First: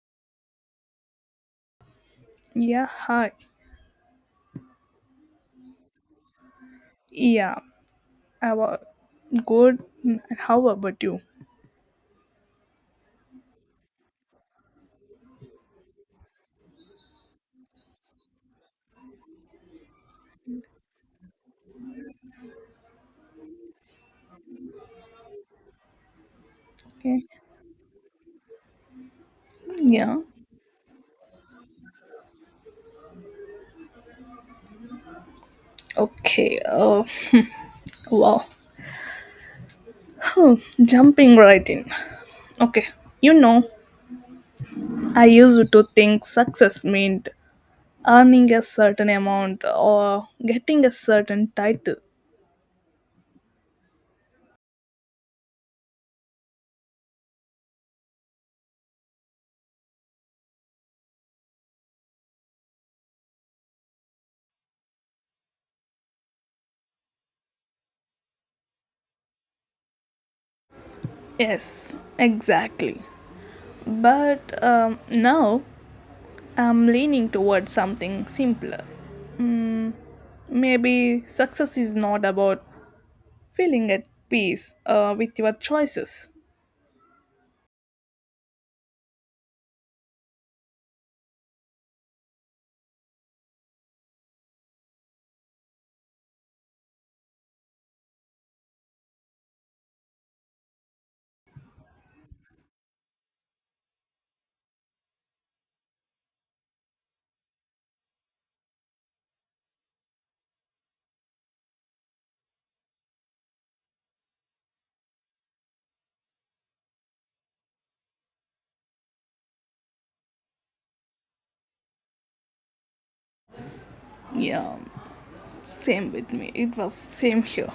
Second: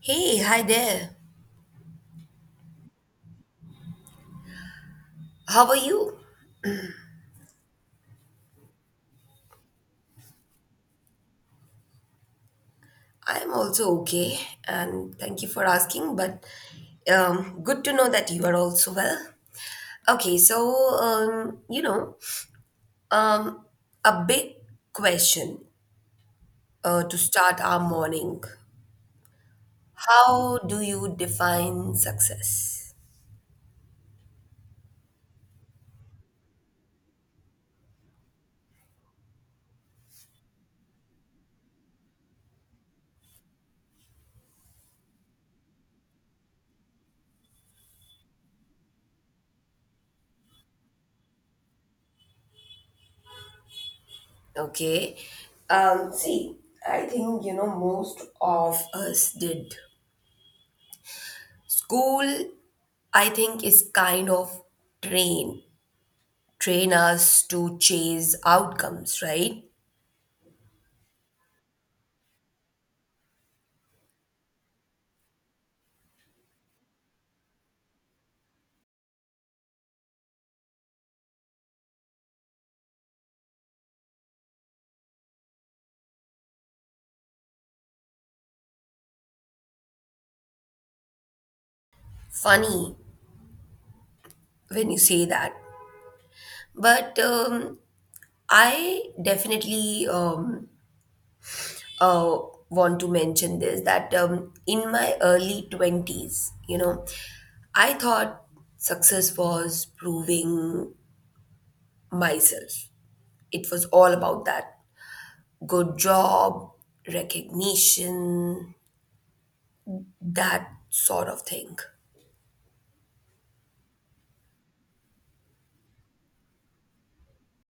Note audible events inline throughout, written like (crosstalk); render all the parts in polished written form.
Hey, hi there. Yeah, hi. How are you? Yeah, I was good. How about you? I'm also okay, and thank you for asking. But good to know that you are also well. Okay, so um, you know, um, a big question to Okay. start our morning. Yeah. How do you define success? Okay. Wow. Huh, Jumping right in. Okay. You know, I used to think success meant earning a certain amount or getting a certain title. Okay, see, I think you know most of us did. School, I think, is kind of trained train us to chase outcomes, right? Yes, exactly. But now I'm leaning towards something simpler. Maybe success is not about feeling at peace with your choices. Funny when you say that. But I definitely uh, want to mention this that in my early 20s, you know, I thought success was proving myself. It was all about that good job, recognition, that sort of thing. Yeah, same with me, it was same here.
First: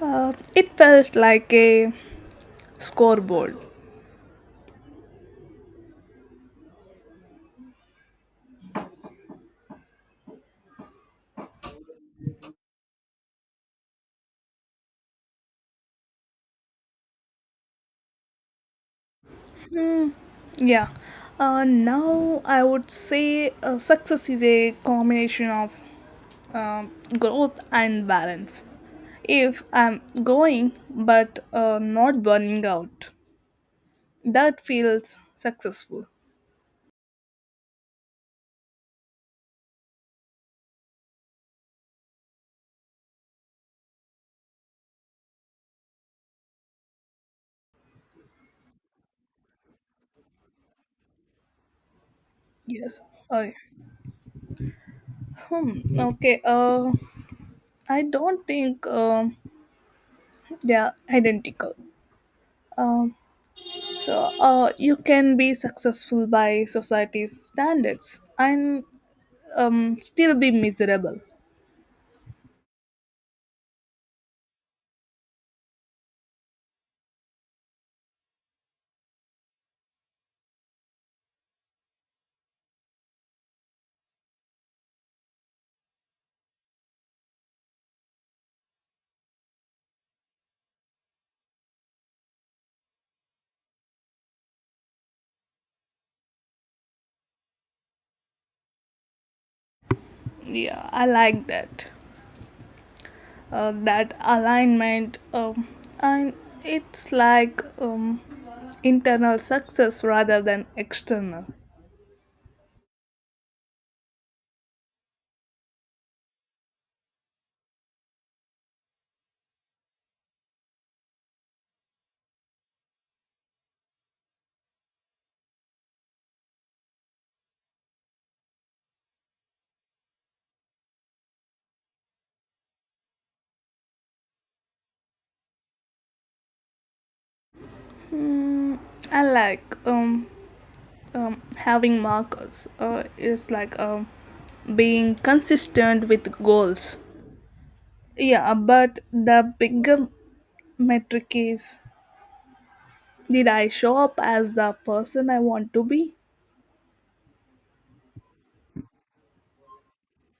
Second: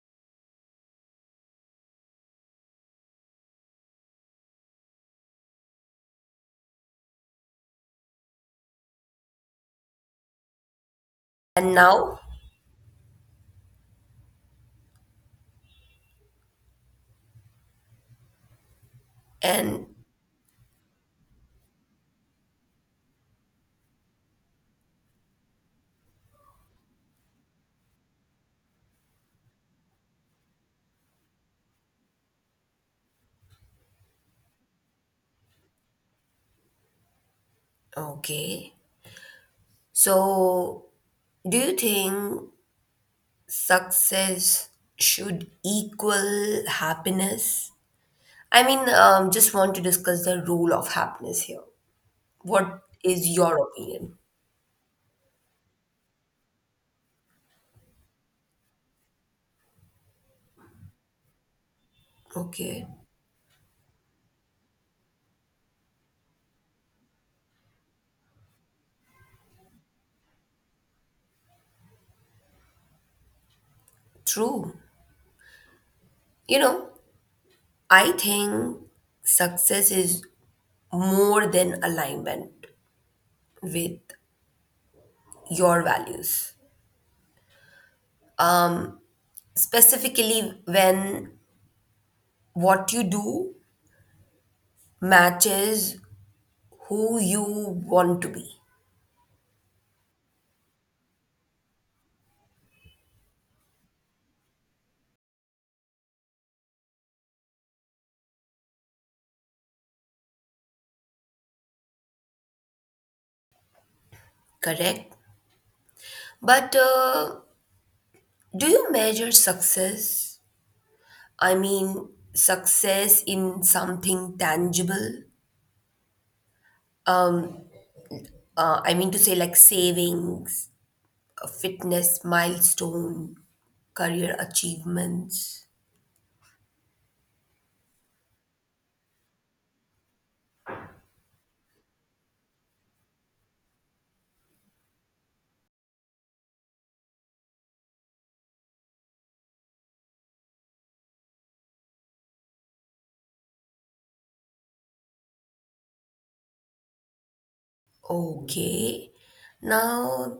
It felt like a scoreboard. And now, and Yeah. Now I would say success is a combination of um, growth and balance. If I'm growing but not burning out, that feels successful. okay, so, do you think success should equal happiness? I mean, just want to discuss the rule of happiness here. What Yes. is Okay. your opinion? hmm. Okay. I don't think they are identical. Okay, Um, so you can be successful by society's standards and still be miserable. true. You know, I think success is more than alignment with your values, specifically when what you do matches who you want to be, Yeah, I like that. That alignment. And it's like internal success rather than external. correct? But do you measure success? I mean, success in something tangible? I mean to say, like savings, a fitness milestone, career achievements. Hmm, I like having markers. It's like being consistent with goals. Yeah, but the bigger metric is, did I show up as the person I want to be? Okay. Now,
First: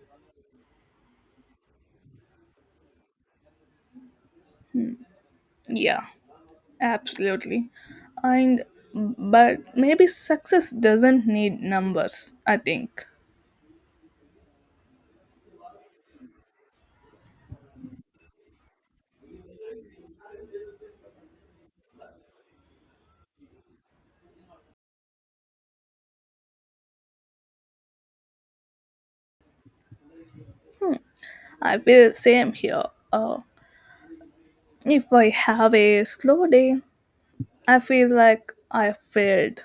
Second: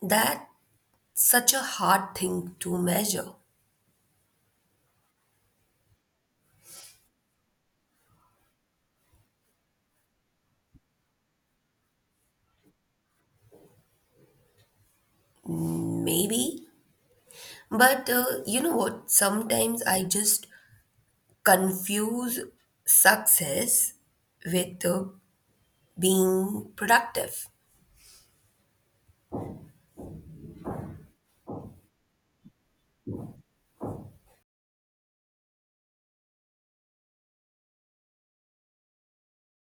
that's such a hard thing to measure. Yeah, absolutely. And but maybe success doesn't need numbers, I think. Maybe. But you know what? Sometimes I just confuse success with being productive. I feel the same here. Uh, if I have a slow day, I feel like I failed.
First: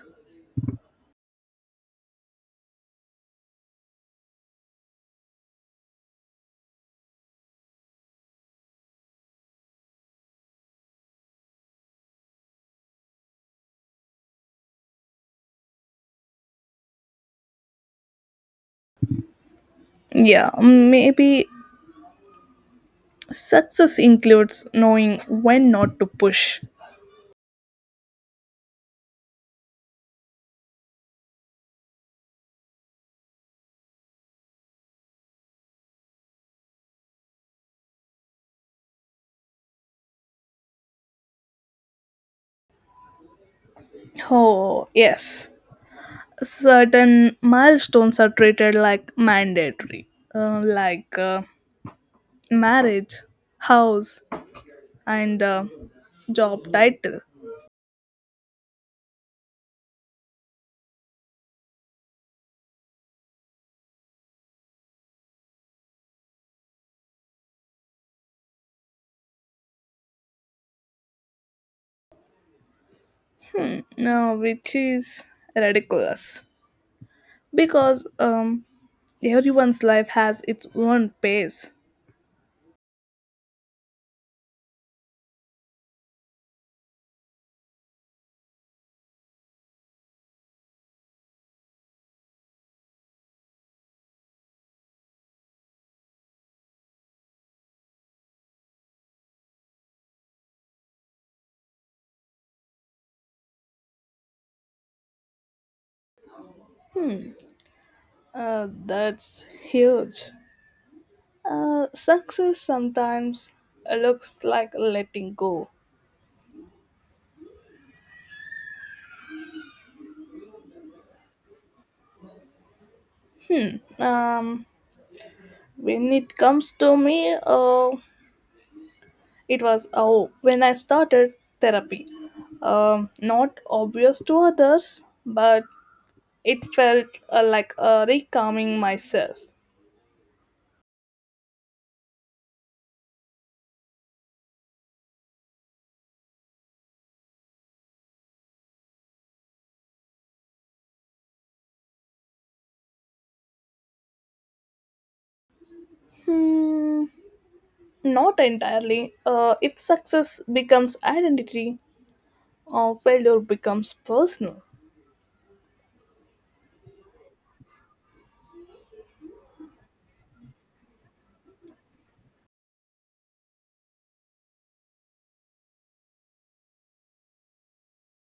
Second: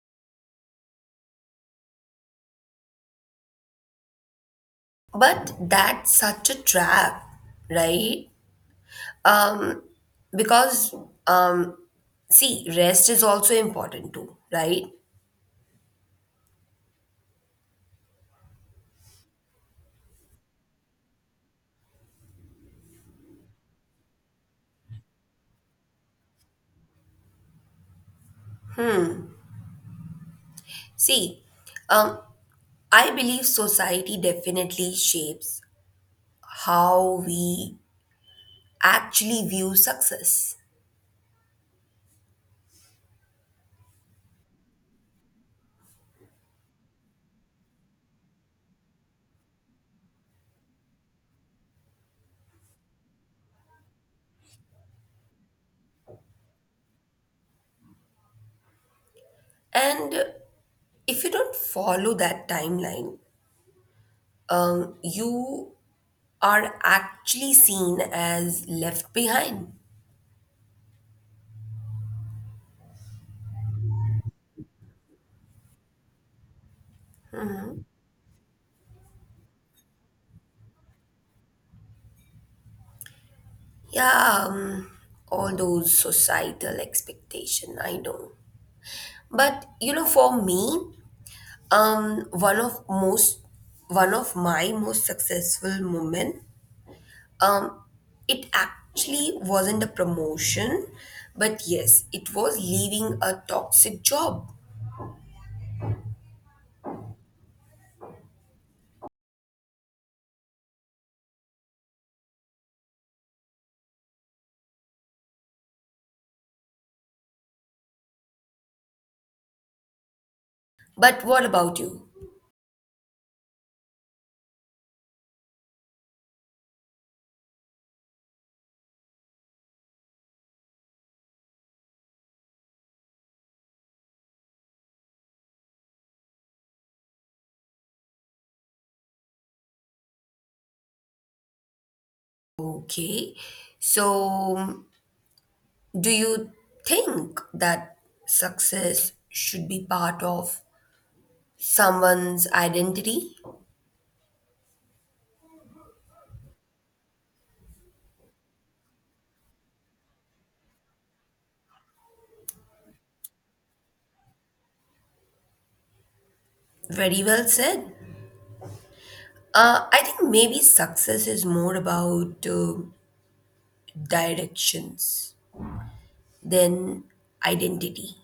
But that's such a trap, right? Um, because um, see, rest is also important too, right? Yeah, maybe success includes knowing when not to push. See, um, I believe society definitely shapes how we actually view success, Oh, yes. Certain milestones are treated like mandatory, like marriage, house, and job title. and if you don't follow that timeline, you are actually seen as left behind. Which is ridiculous because everyone's life has its own pace. Yeah, all those societal expectation, I know. But you know, for me, um, one of most, one of my most successful moment, um, it actually wasn't a promotion, but yes, it was leaving a toxic job. Hmm, that's huge. Success sometimes looks like letting go. But what about you? Hmm. Um. When it comes to me, it was oh when I started therapy. Not obvious to others, but it felt like recalming myself. Okay, so do you think that success should be part of someone's identity? Hmm, not entirely. If success becomes identity, or failure becomes personal. Very well said. I think maybe success is more about directions than identity.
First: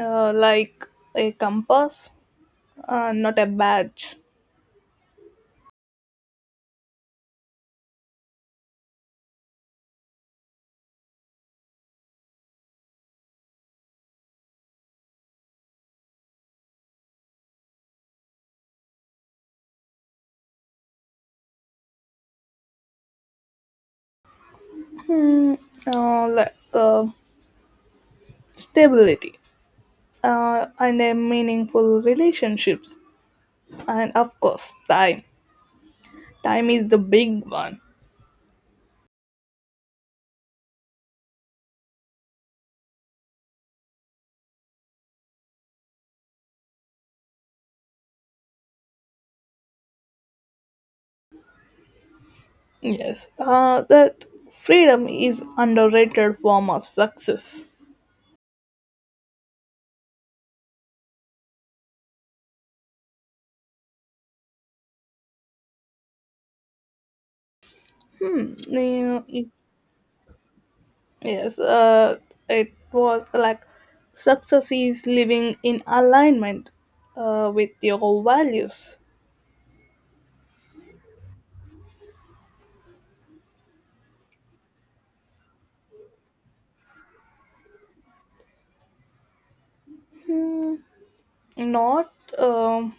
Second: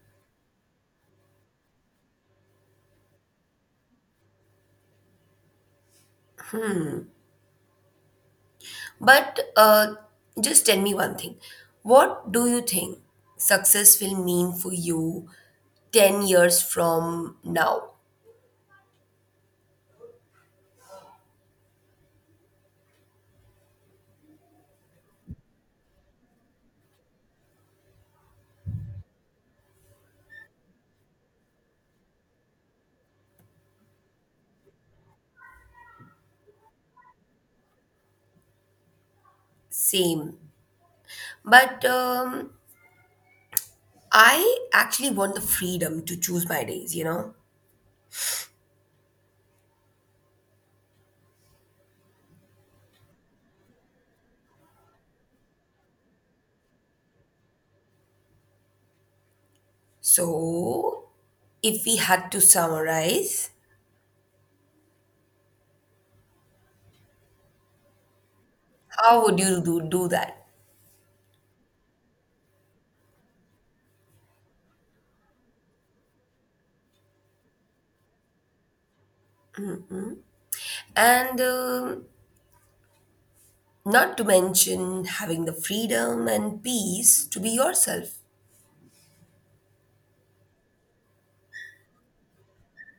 Like a compass, not a badge. But just tell me one thing. What do you think success will mean for you 10 years from now? Hmm, like stability and a meaningful relationships, and of course, time. Time is the big one. Same. But I actually want the freedom to choose my days, you know? Yes, that freedom is underrated form of success. So if we had to summarize, Yeah, how would it- you do that? yes, it was like success is living in alignment with your values, And not to mention having the freedom and peace to be yourself. not um,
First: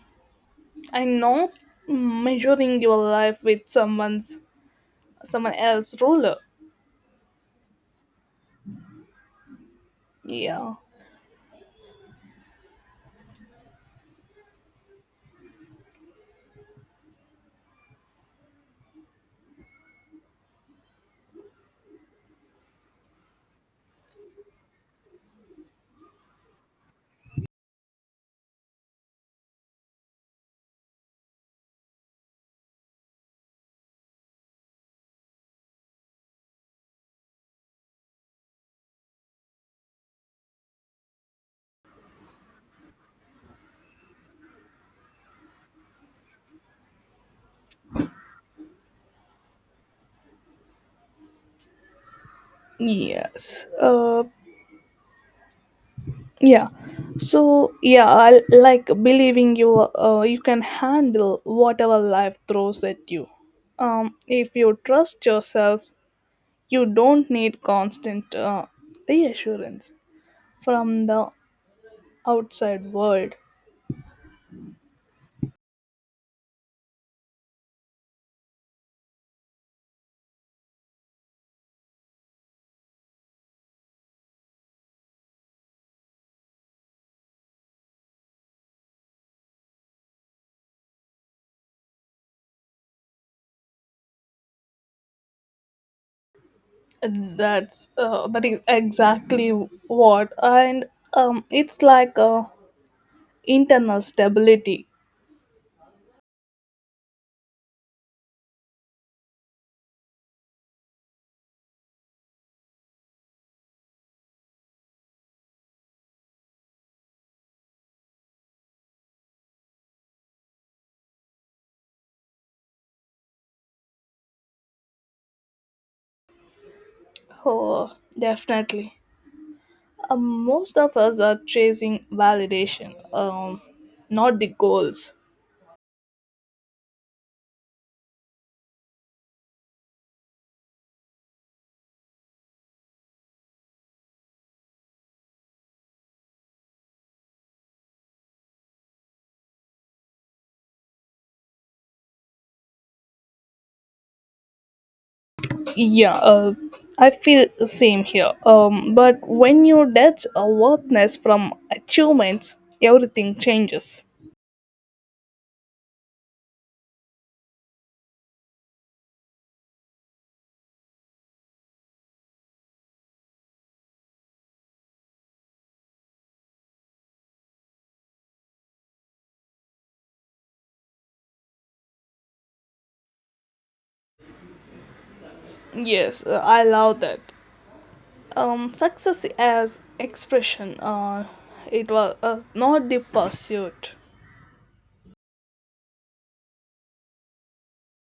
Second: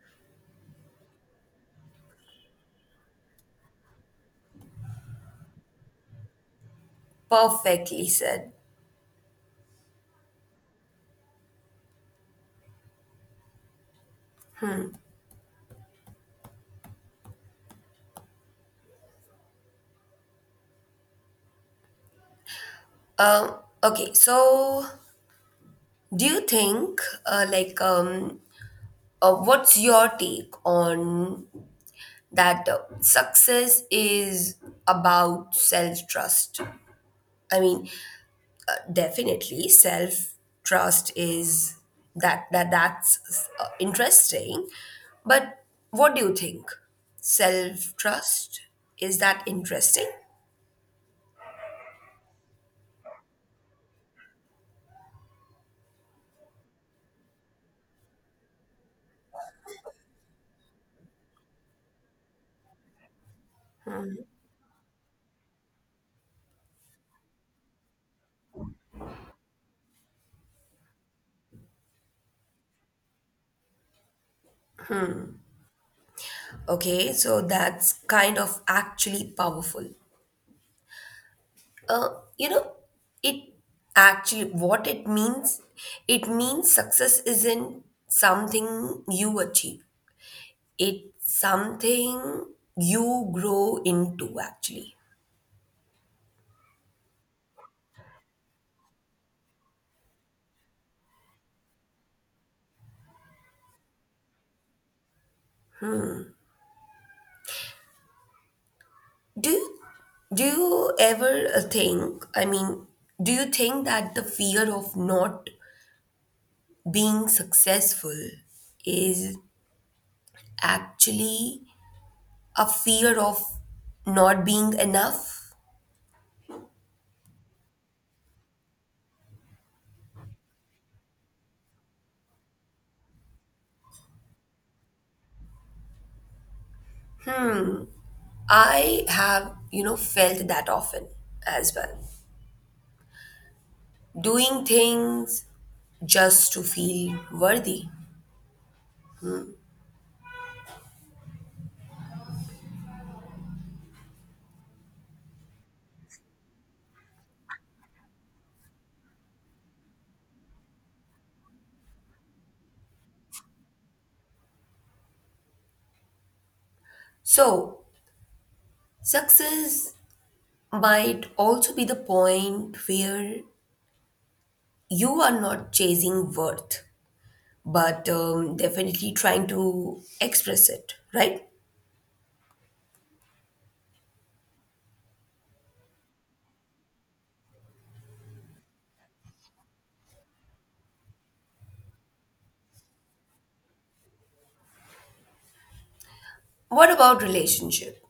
and not measuring your life with someone else's ruler. Perfectly said. Yeah. Um, okay, so do you think, what's your take on that success is about self trust? I mean, definitely, self trust is that's interesting. But what do you think? Self trust is that interesting? Yes uh, yeah so yeah I like believing you you can handle whatever life throws at you. If you trust yourself, you don't need constant reassurance from the outside world. Okay, so that's kind of actually powerful. Uh, you know, it actually what it means. It means success isn't something you achieve. It's something you grow into actually. That is exactly what, and it's like internal stability. Do you, do you ever think, I mean, do you think that the fear of not being successful is actually a fear of not being enough? Oh, definitely. Most of us are chasing validation, not the goals. I have, you know, felt that often as well. Doing things just to feel worthy. Yeah, I feel the same here. But when you detach awareness from achievements, everything changes. So, success might also be the point where you are not chasing worth but definitely trying to express it, right? Yes, I love that. Success as expression. It was not the pursuit. What about relationship?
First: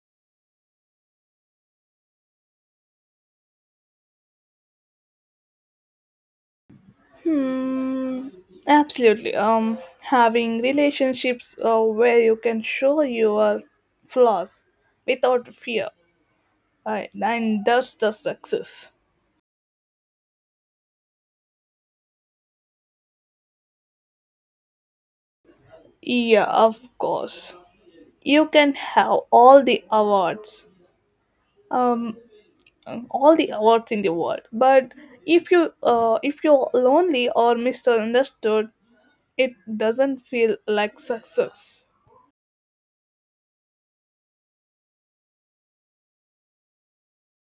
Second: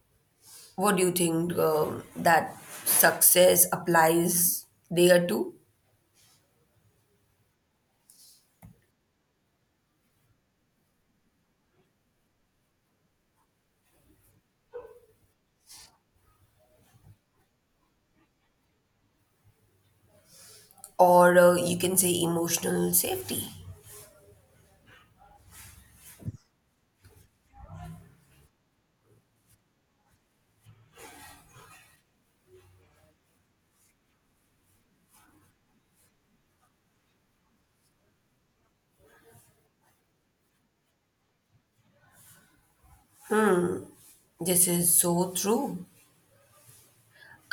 What do you think that success applies there too? Hmm. Absolutely. Having relationships where you can show your flaws without fear, right? And that's the success. Or you can say emotional safety. Yeah, of course. You can have all the awards. Um, all the awards in the world, but if you if you're lonely or misunderstood, it doesn't feel like success. This is so true.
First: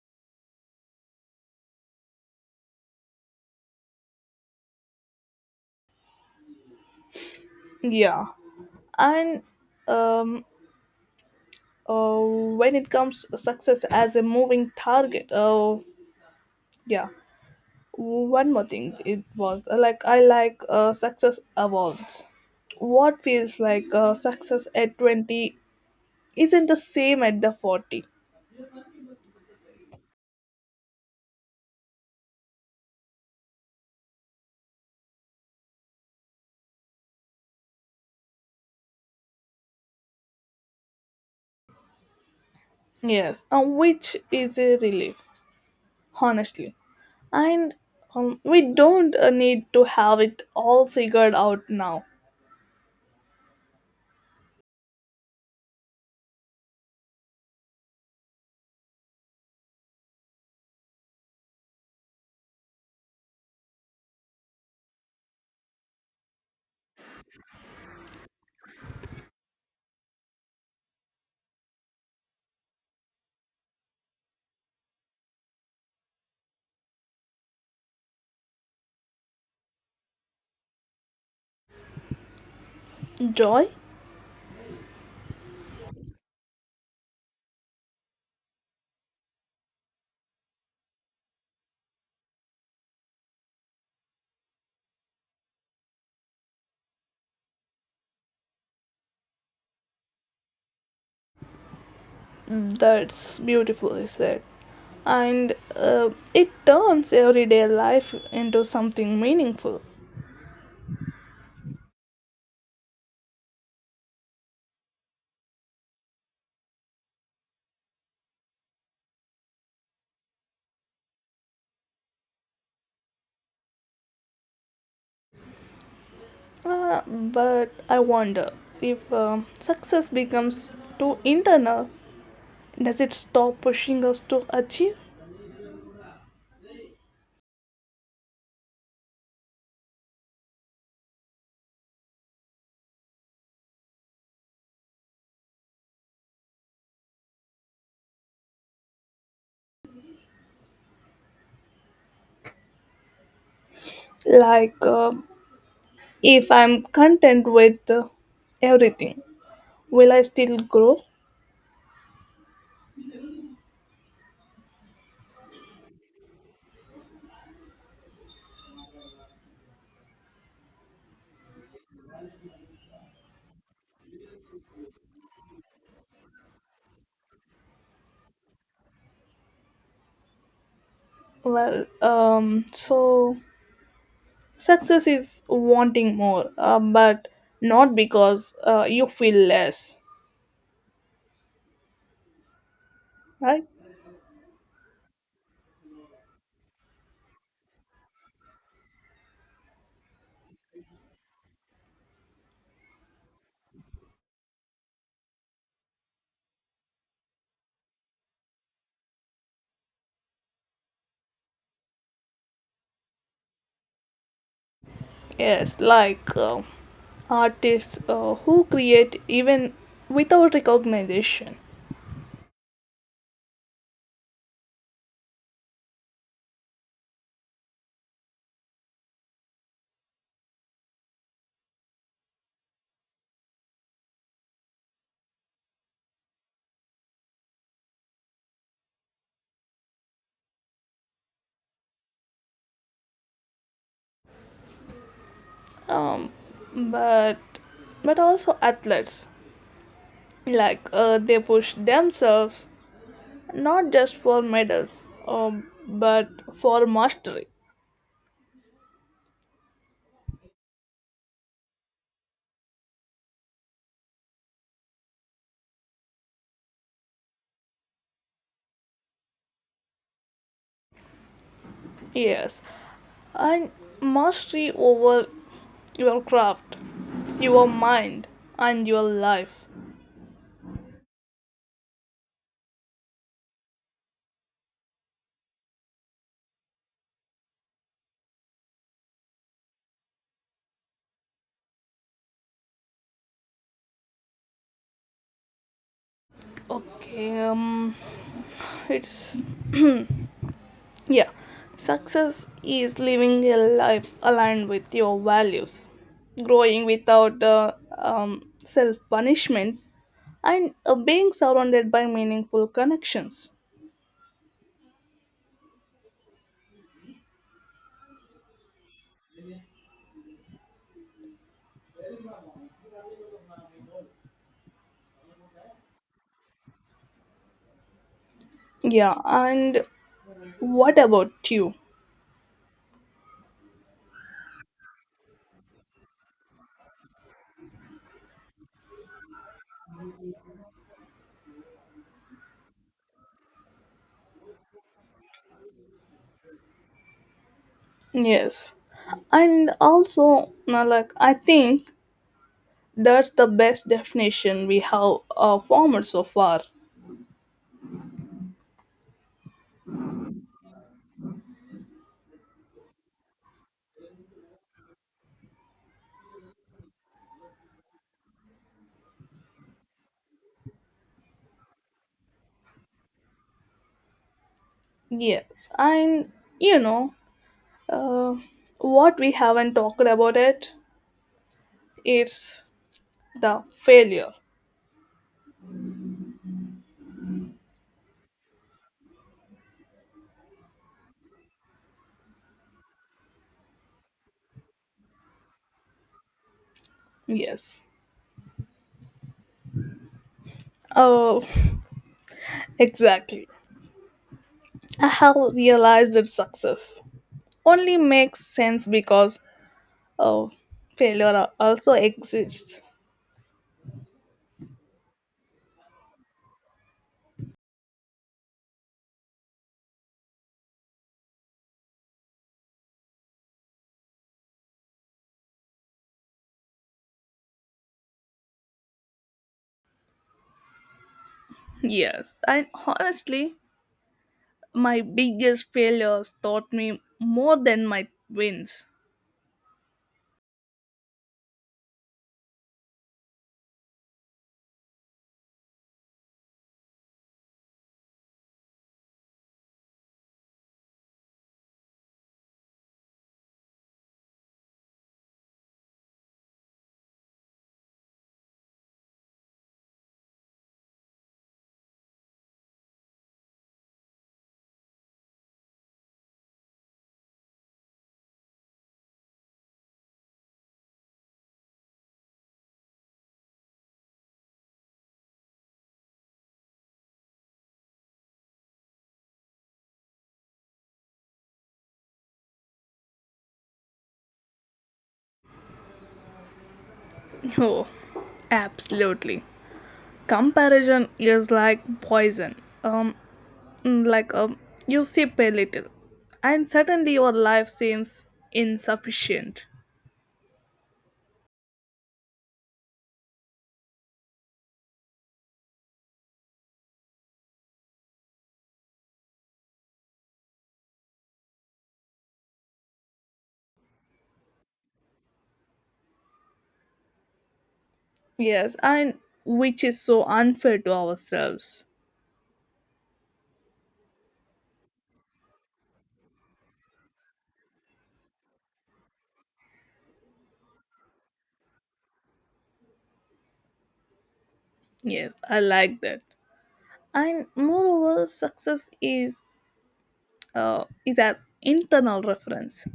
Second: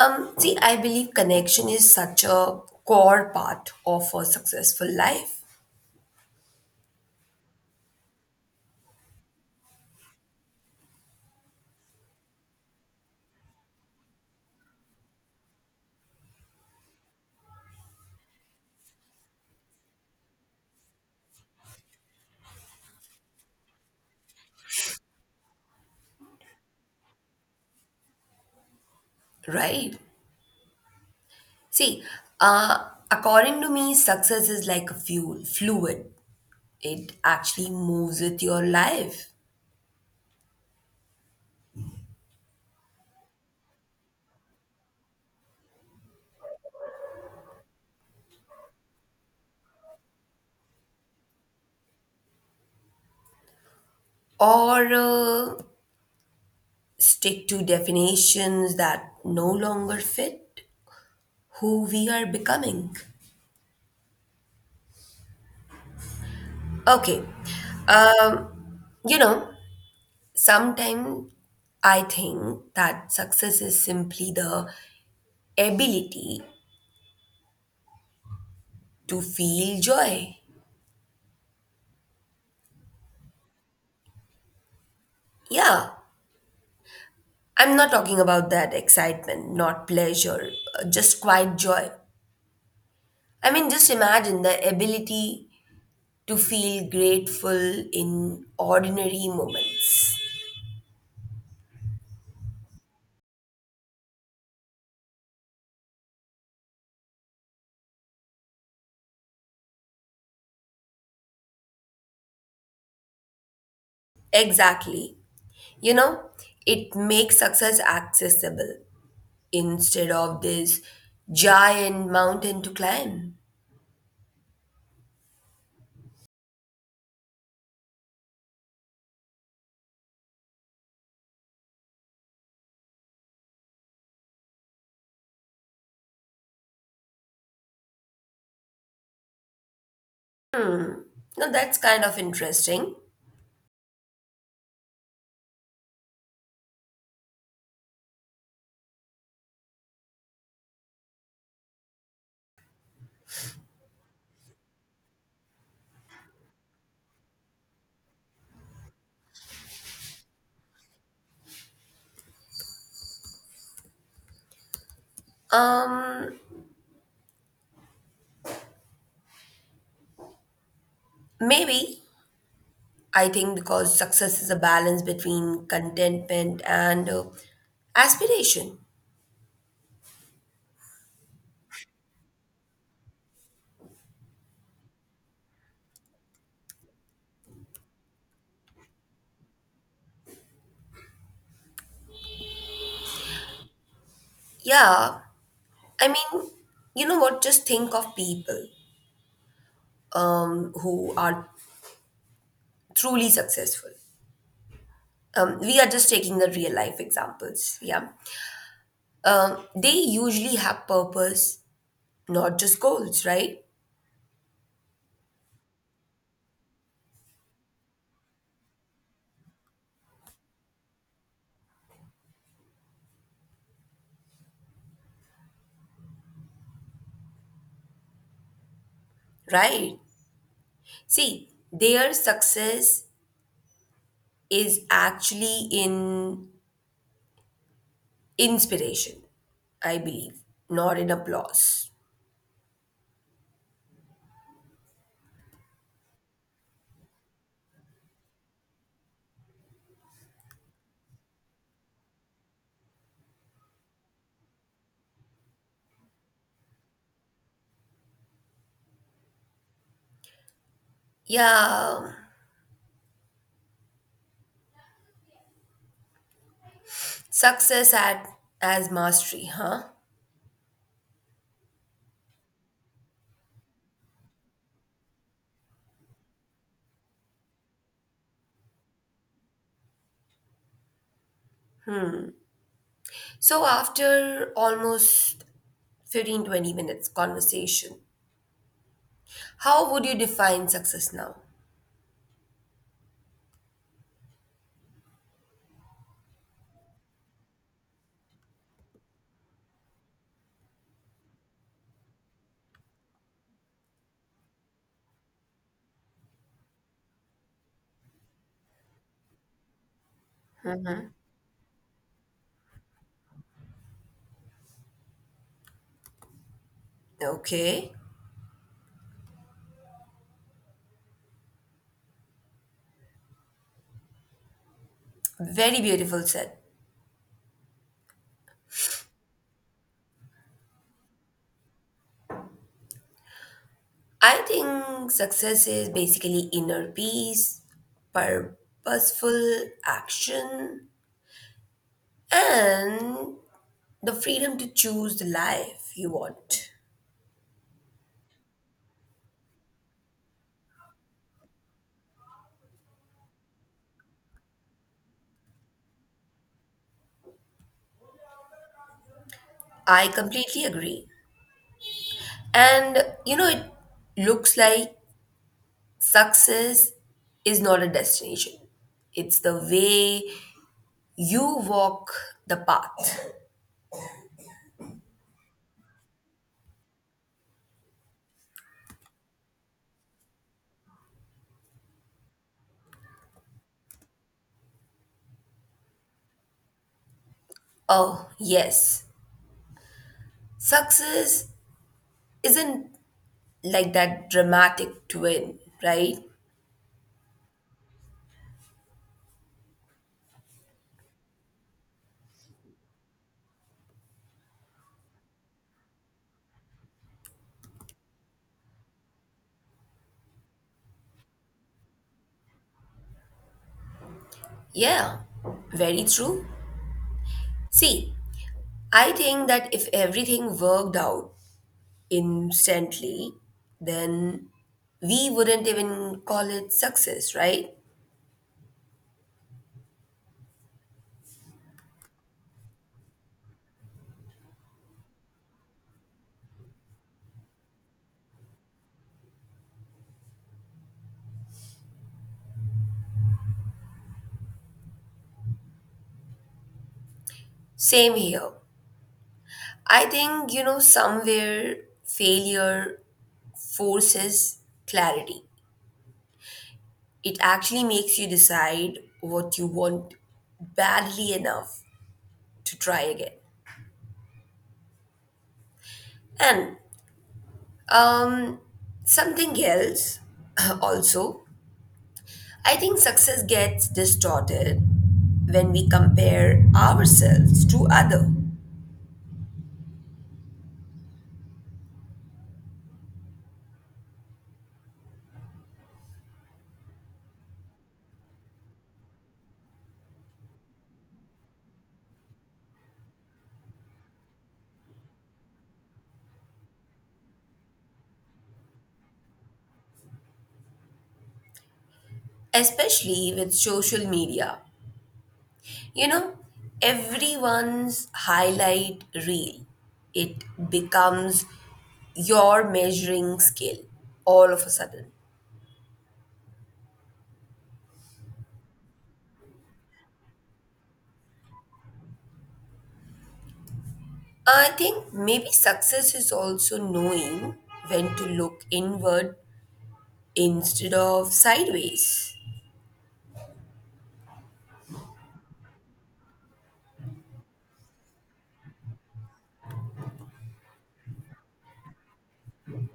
See, I believe connection is such a core part of a successful life, Yeah. And um uh, when it comes to success as a moving target. Oh yeah one more thing, it was like success awards. What feels like success at 20 isn't the same at the 40. right? See, according to me, success is like a fluid. It actually moves with your life Yes, and which is a relief honestly. And we don't need to have it all figured out now. or stick to definitions that no longer fit who we are becoming. Okay, um, you know, sometimes I think that success is simply the ability to feel joy. Joy. Yeah, I'm not talking about that excitement, not pleasure, just quiet joy. I mean, just imagine the ability to feel grateful in ordinary moments. Mm. That's beautiful is said, and it turns everyday life into something meaningful. Exactly. You know, it makes success accessible instead of this giant mountain to climb. But I wonder if success becomes too internal, does it stop pushing us to achieve? Hmm. Now that's kind of interesting. like um if I'm content with everything, will I still grow? Um, maybe I think because success is a balance between contentment and aspiration. Well, so success is wanting more, but not because you feel less, right? Yeah, I mean, you know what? Just think of people who are truly successful. We are just taking the real life examples. Yeah. They usually have purpose, not just goals, right? Yes, like artists who create even without recognition. Right. See, their success is actually in inspiration, I believe, not in applause. Um, but but also athletes, like they push themselves not just for medals, but for mastery. Yeah, success at as mastery, huh? Yes, and mastery over your craft, your mind, and your life. So after almost 15-20 minutes conversation, how would you define success now? Okay, it's yeah. Success is living a life aligned with your values, growing without self punishment, and being surrounded by meaningful connections. Okay. Very beautiful said. Yeah, and what about you? I think success is basically inner peace, purposeful action, and the freedom to choose the life you want. Yes, and also, now, like I think that's the best definition we have formed so far. I completely agree. And you know, it looks like success is not a destination, it's the way you walk the path. Yes, and you know, uh, what we haven't talked about it is the failure. Oh, yes, success isn't like that dramatic twin, right? Yes. Oh, (laughs) exactly. I have realized that success only makes sense because, oh, failure also exists. Yeah, very true. See, I think that if everything worked out instantly, then we wouldn't even call it success, right? Yes, and honestly, my biggest failures taught me more than my wins. Same here. I think, you know, somewhere failure forces clarity. It actually makes you decide what you want badly enough to try again. And um, something else (clears throat) also I think success gets distorted when we compare ourselves to other, Oh, absolutely. Comparison is like poison. Um, like, you sip a little, and suddenly your life seems insufficient. especially with social media. You know, everyone's highlight reel. It becomes your measuring scale all of a sudden. Yes, and which is so unfair to ourselves. I think maybe success is also knowing when to look inward instead of sideways. Yes, I like that. And moreover, success is as internal reference,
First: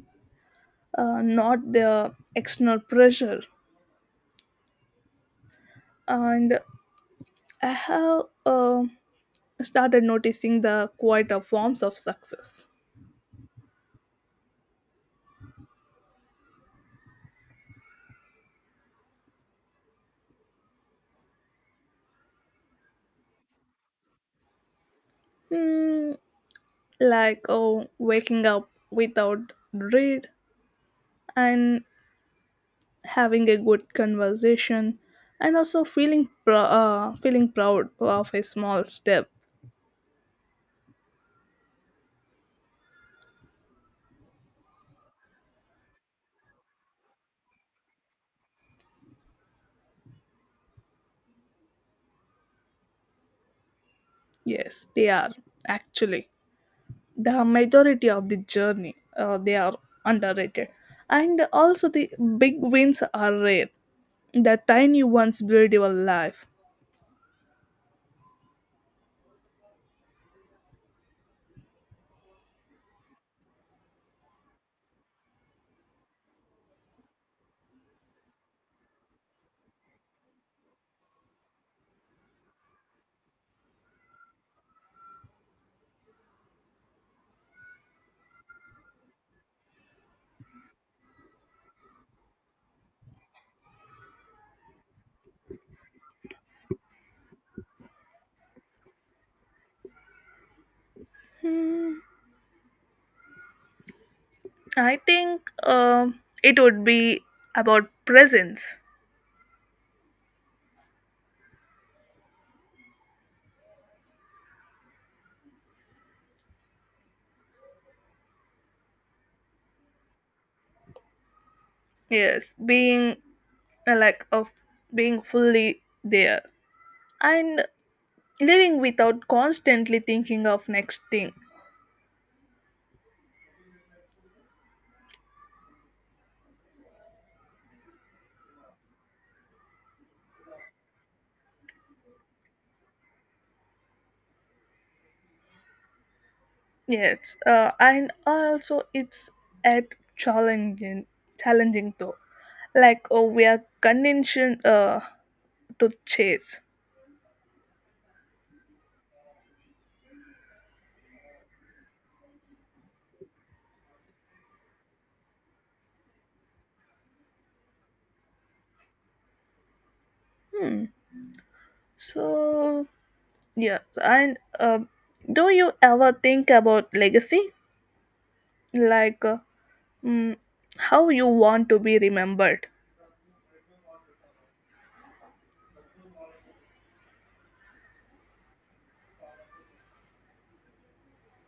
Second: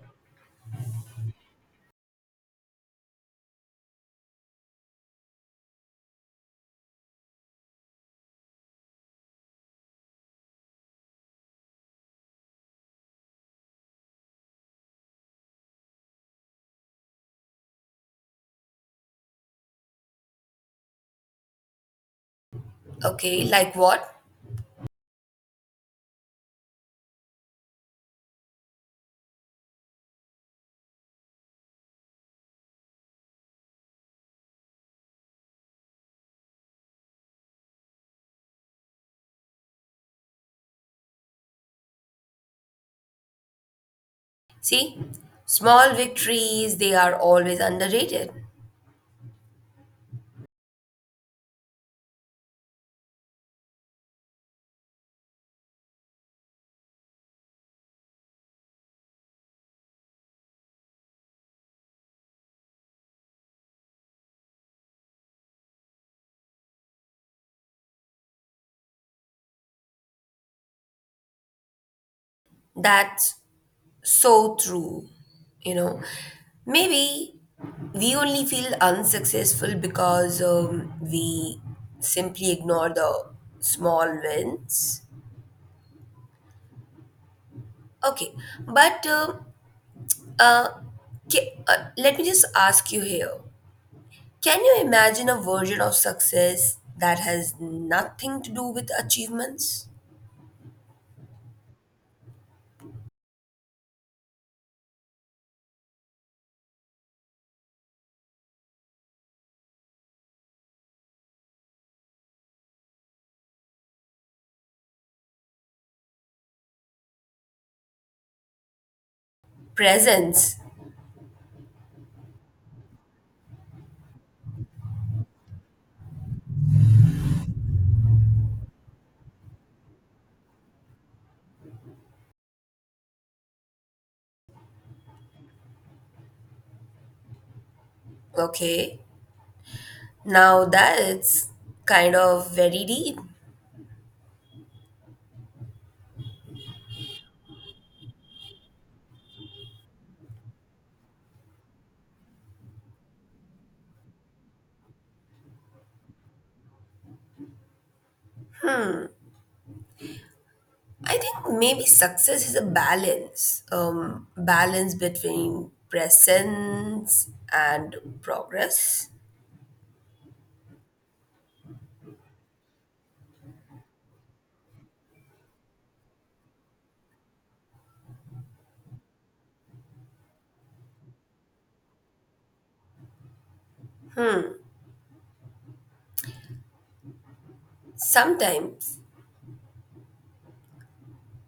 not the external pressure. And I have started noticing the quieter forms of success. Okay, like what? Hmm, like oh, waking up without dread, and having a good conversation, and also feeling feeling proud of a small step. See, small victories, they are always underrated. Yes, they are actually the majority of the journey. They are underrated, and also the big wins are rare. The tiny ones build your life. That's so true. You know, maybe we only feel unsuccessful because we simply ignore the small wins. Okay, but uh, uh, let me just ask you here, can you imagine a version of success that has nothing to do with achievements? Hmm. I think it would be about presence. Presence, Yes, being like of being fully there and living without constantly thinking of next thing. okay? Now that's kind of very deep. Yes, and also it's at challenging though. Like oh, we are conditioned to chase. I think maybe success is a balance, balance between presence and progress. Hmm. So yes, and do you ever think about legacy? Like. Mm, how you want to be remembered. Sometimes,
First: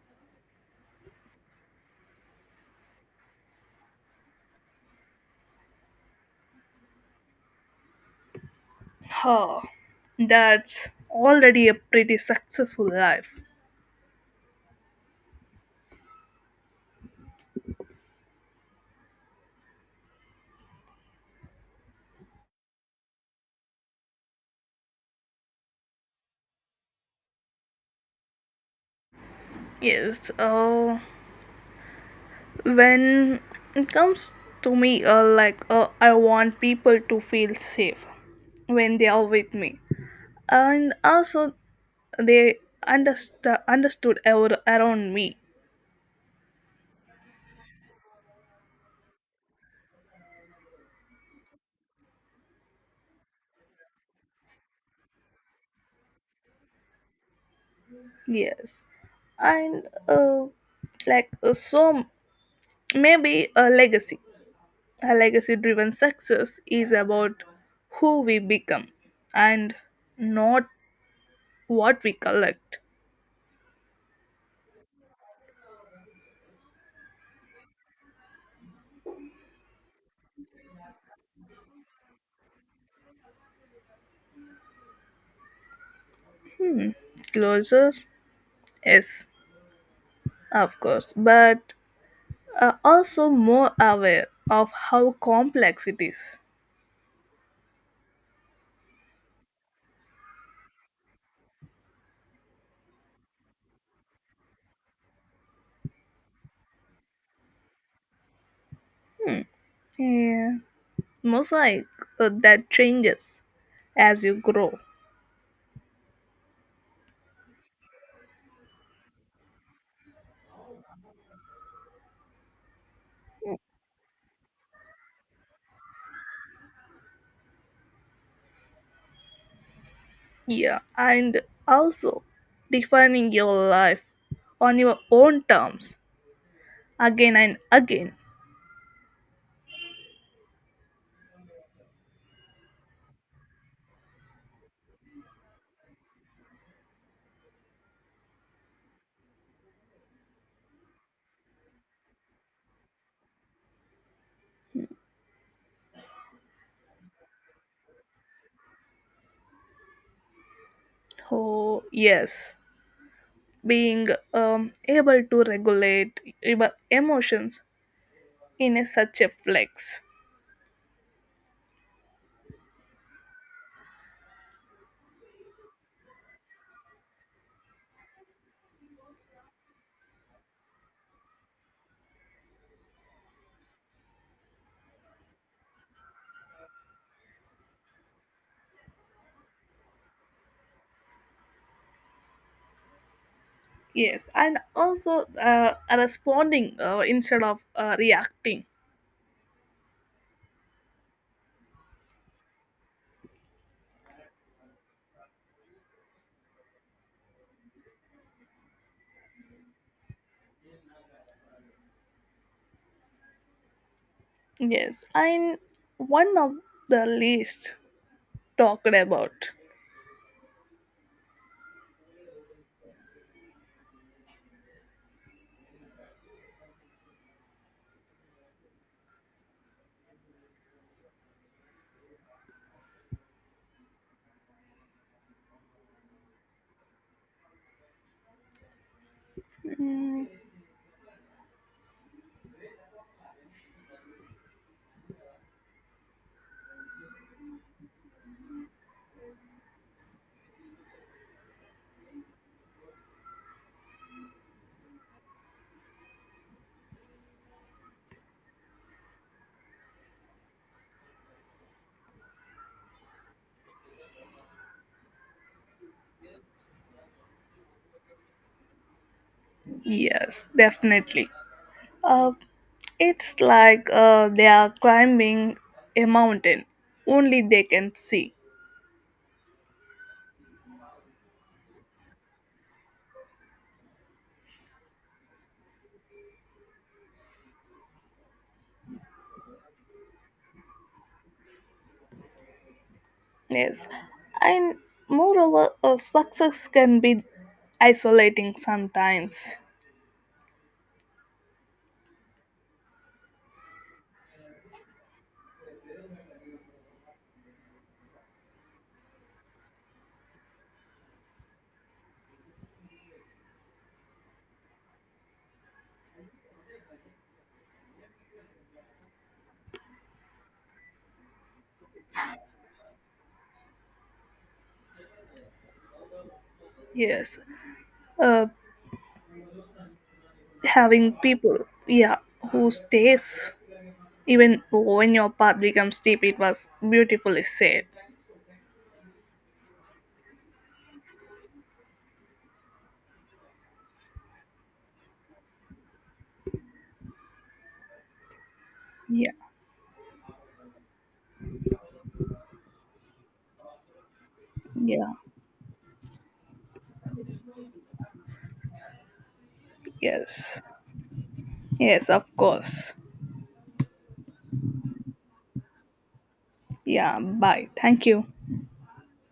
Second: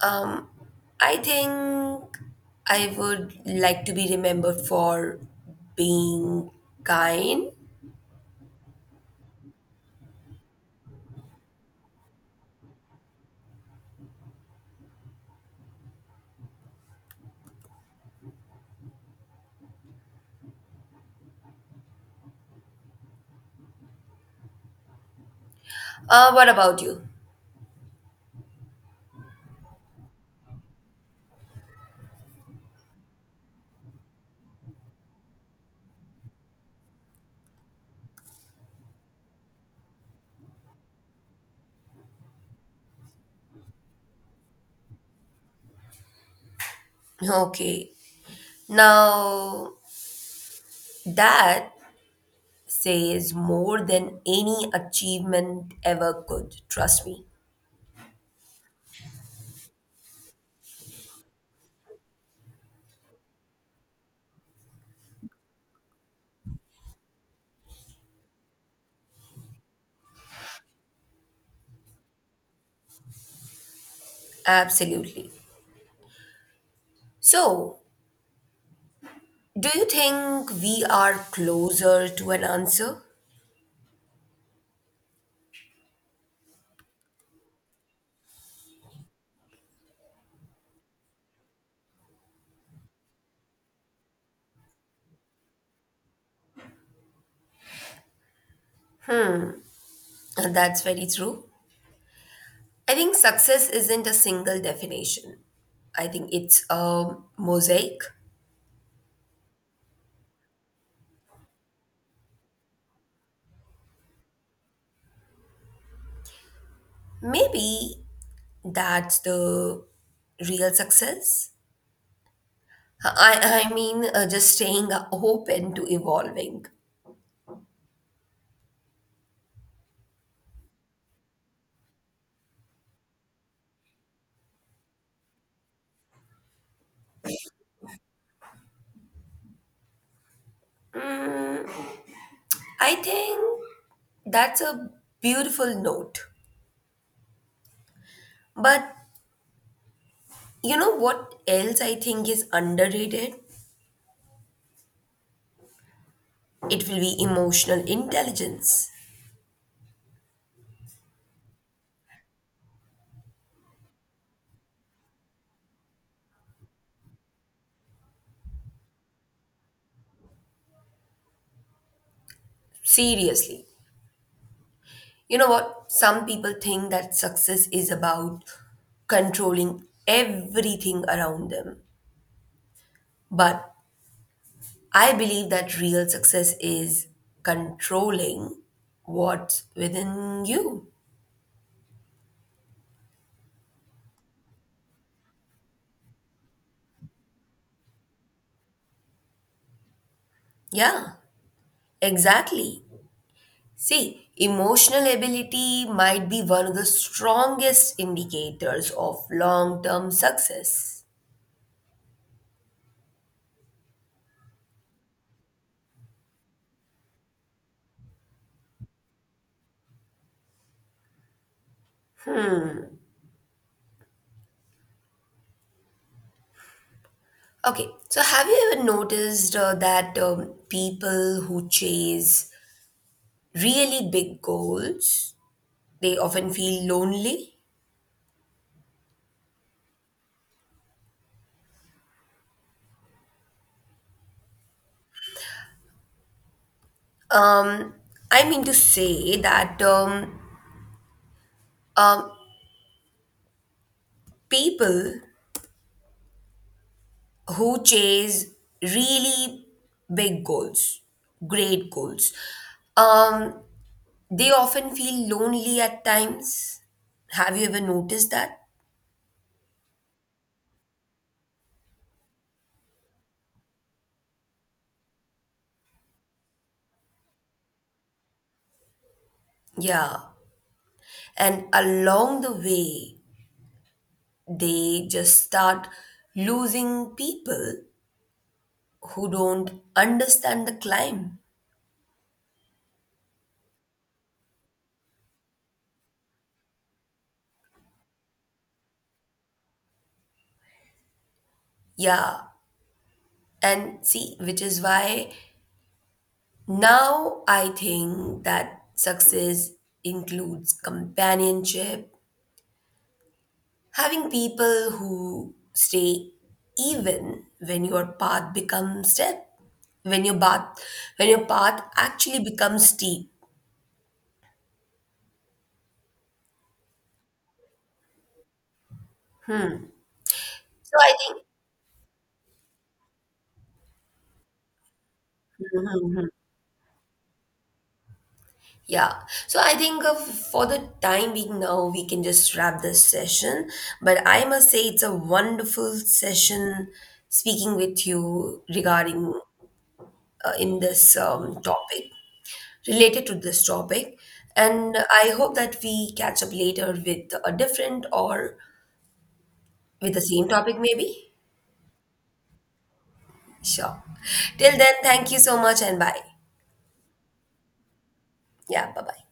um, I think I would like to be remembered for being kind. Huh. That's already a pretty successful life. What about you? Yes. When it comes to me, like I want people to feel safe when they are with me, and also they understood around me. Okay, now that says more than any achievement ever could. Trust me. Yes, and so maybe a legacy. A legacy driven success is about who we become and not what we collect. Absolutely. So, do you think we are closer to an answer? (laughs) Hmm. Closer? Yes, of course, but also more aware of how complex it is. And that's very true. I think success isn't a single definition. I think it's a mosaic. Hmm. Yeah. Mosaic that changes as you grow. Maybe that's the real success. I mean, just staying open to evolving. Yeah, and also defining your life on your own terms again and again. I think that's a beautiful note. But you know what else I think is underrated? It will be emotional intelligence. Oh, yes. Being able to regulate emotions in a such a flex. Seriously. You know what? Some people think that success is about controlling everything around them. But I believe that real success is controlling what's within you. Yes, and also responding instead of reacting. Yeah, exactly. See, emotional ability might be one of the strongest indicators of long term success. Yes, and one of the least talked about. Okay, so have you ever noticed that people who chase really big goals, they often feel lonely? Mm, Um, I mean to say that um, people who chase really big goals, great goals, um, they often feel lonely at times. Have you ever noticed that? yes, definitely. Uh, it's like uh, they are climbing a mountain only they can see. Yeah. And along the way, they just start losing people who don't understand the climb. Yes, and moreover, success can be isolating sometimes. Yeah. And see, which is why now I think that success includes companionship, having people who stay even when your path becomes steep when your path when your path actually becomes steep Yes, uh, so having I think people, yeah, who stays even when your path becomes steep. It was beautifully said. Yeah, so I think of, for the time being now, we can just wrap this session. But I must say, it's a wonderful session speaking with you Yeah, regarding uh, in this um, topic, related to this topic. And yeah, I hope that we catch up later with a different or with the same yes, topic, maybe. yes, of course. Sure. Till then, thank you so much and bye. Yeah, bye. Thank you. Yeah, bye bye.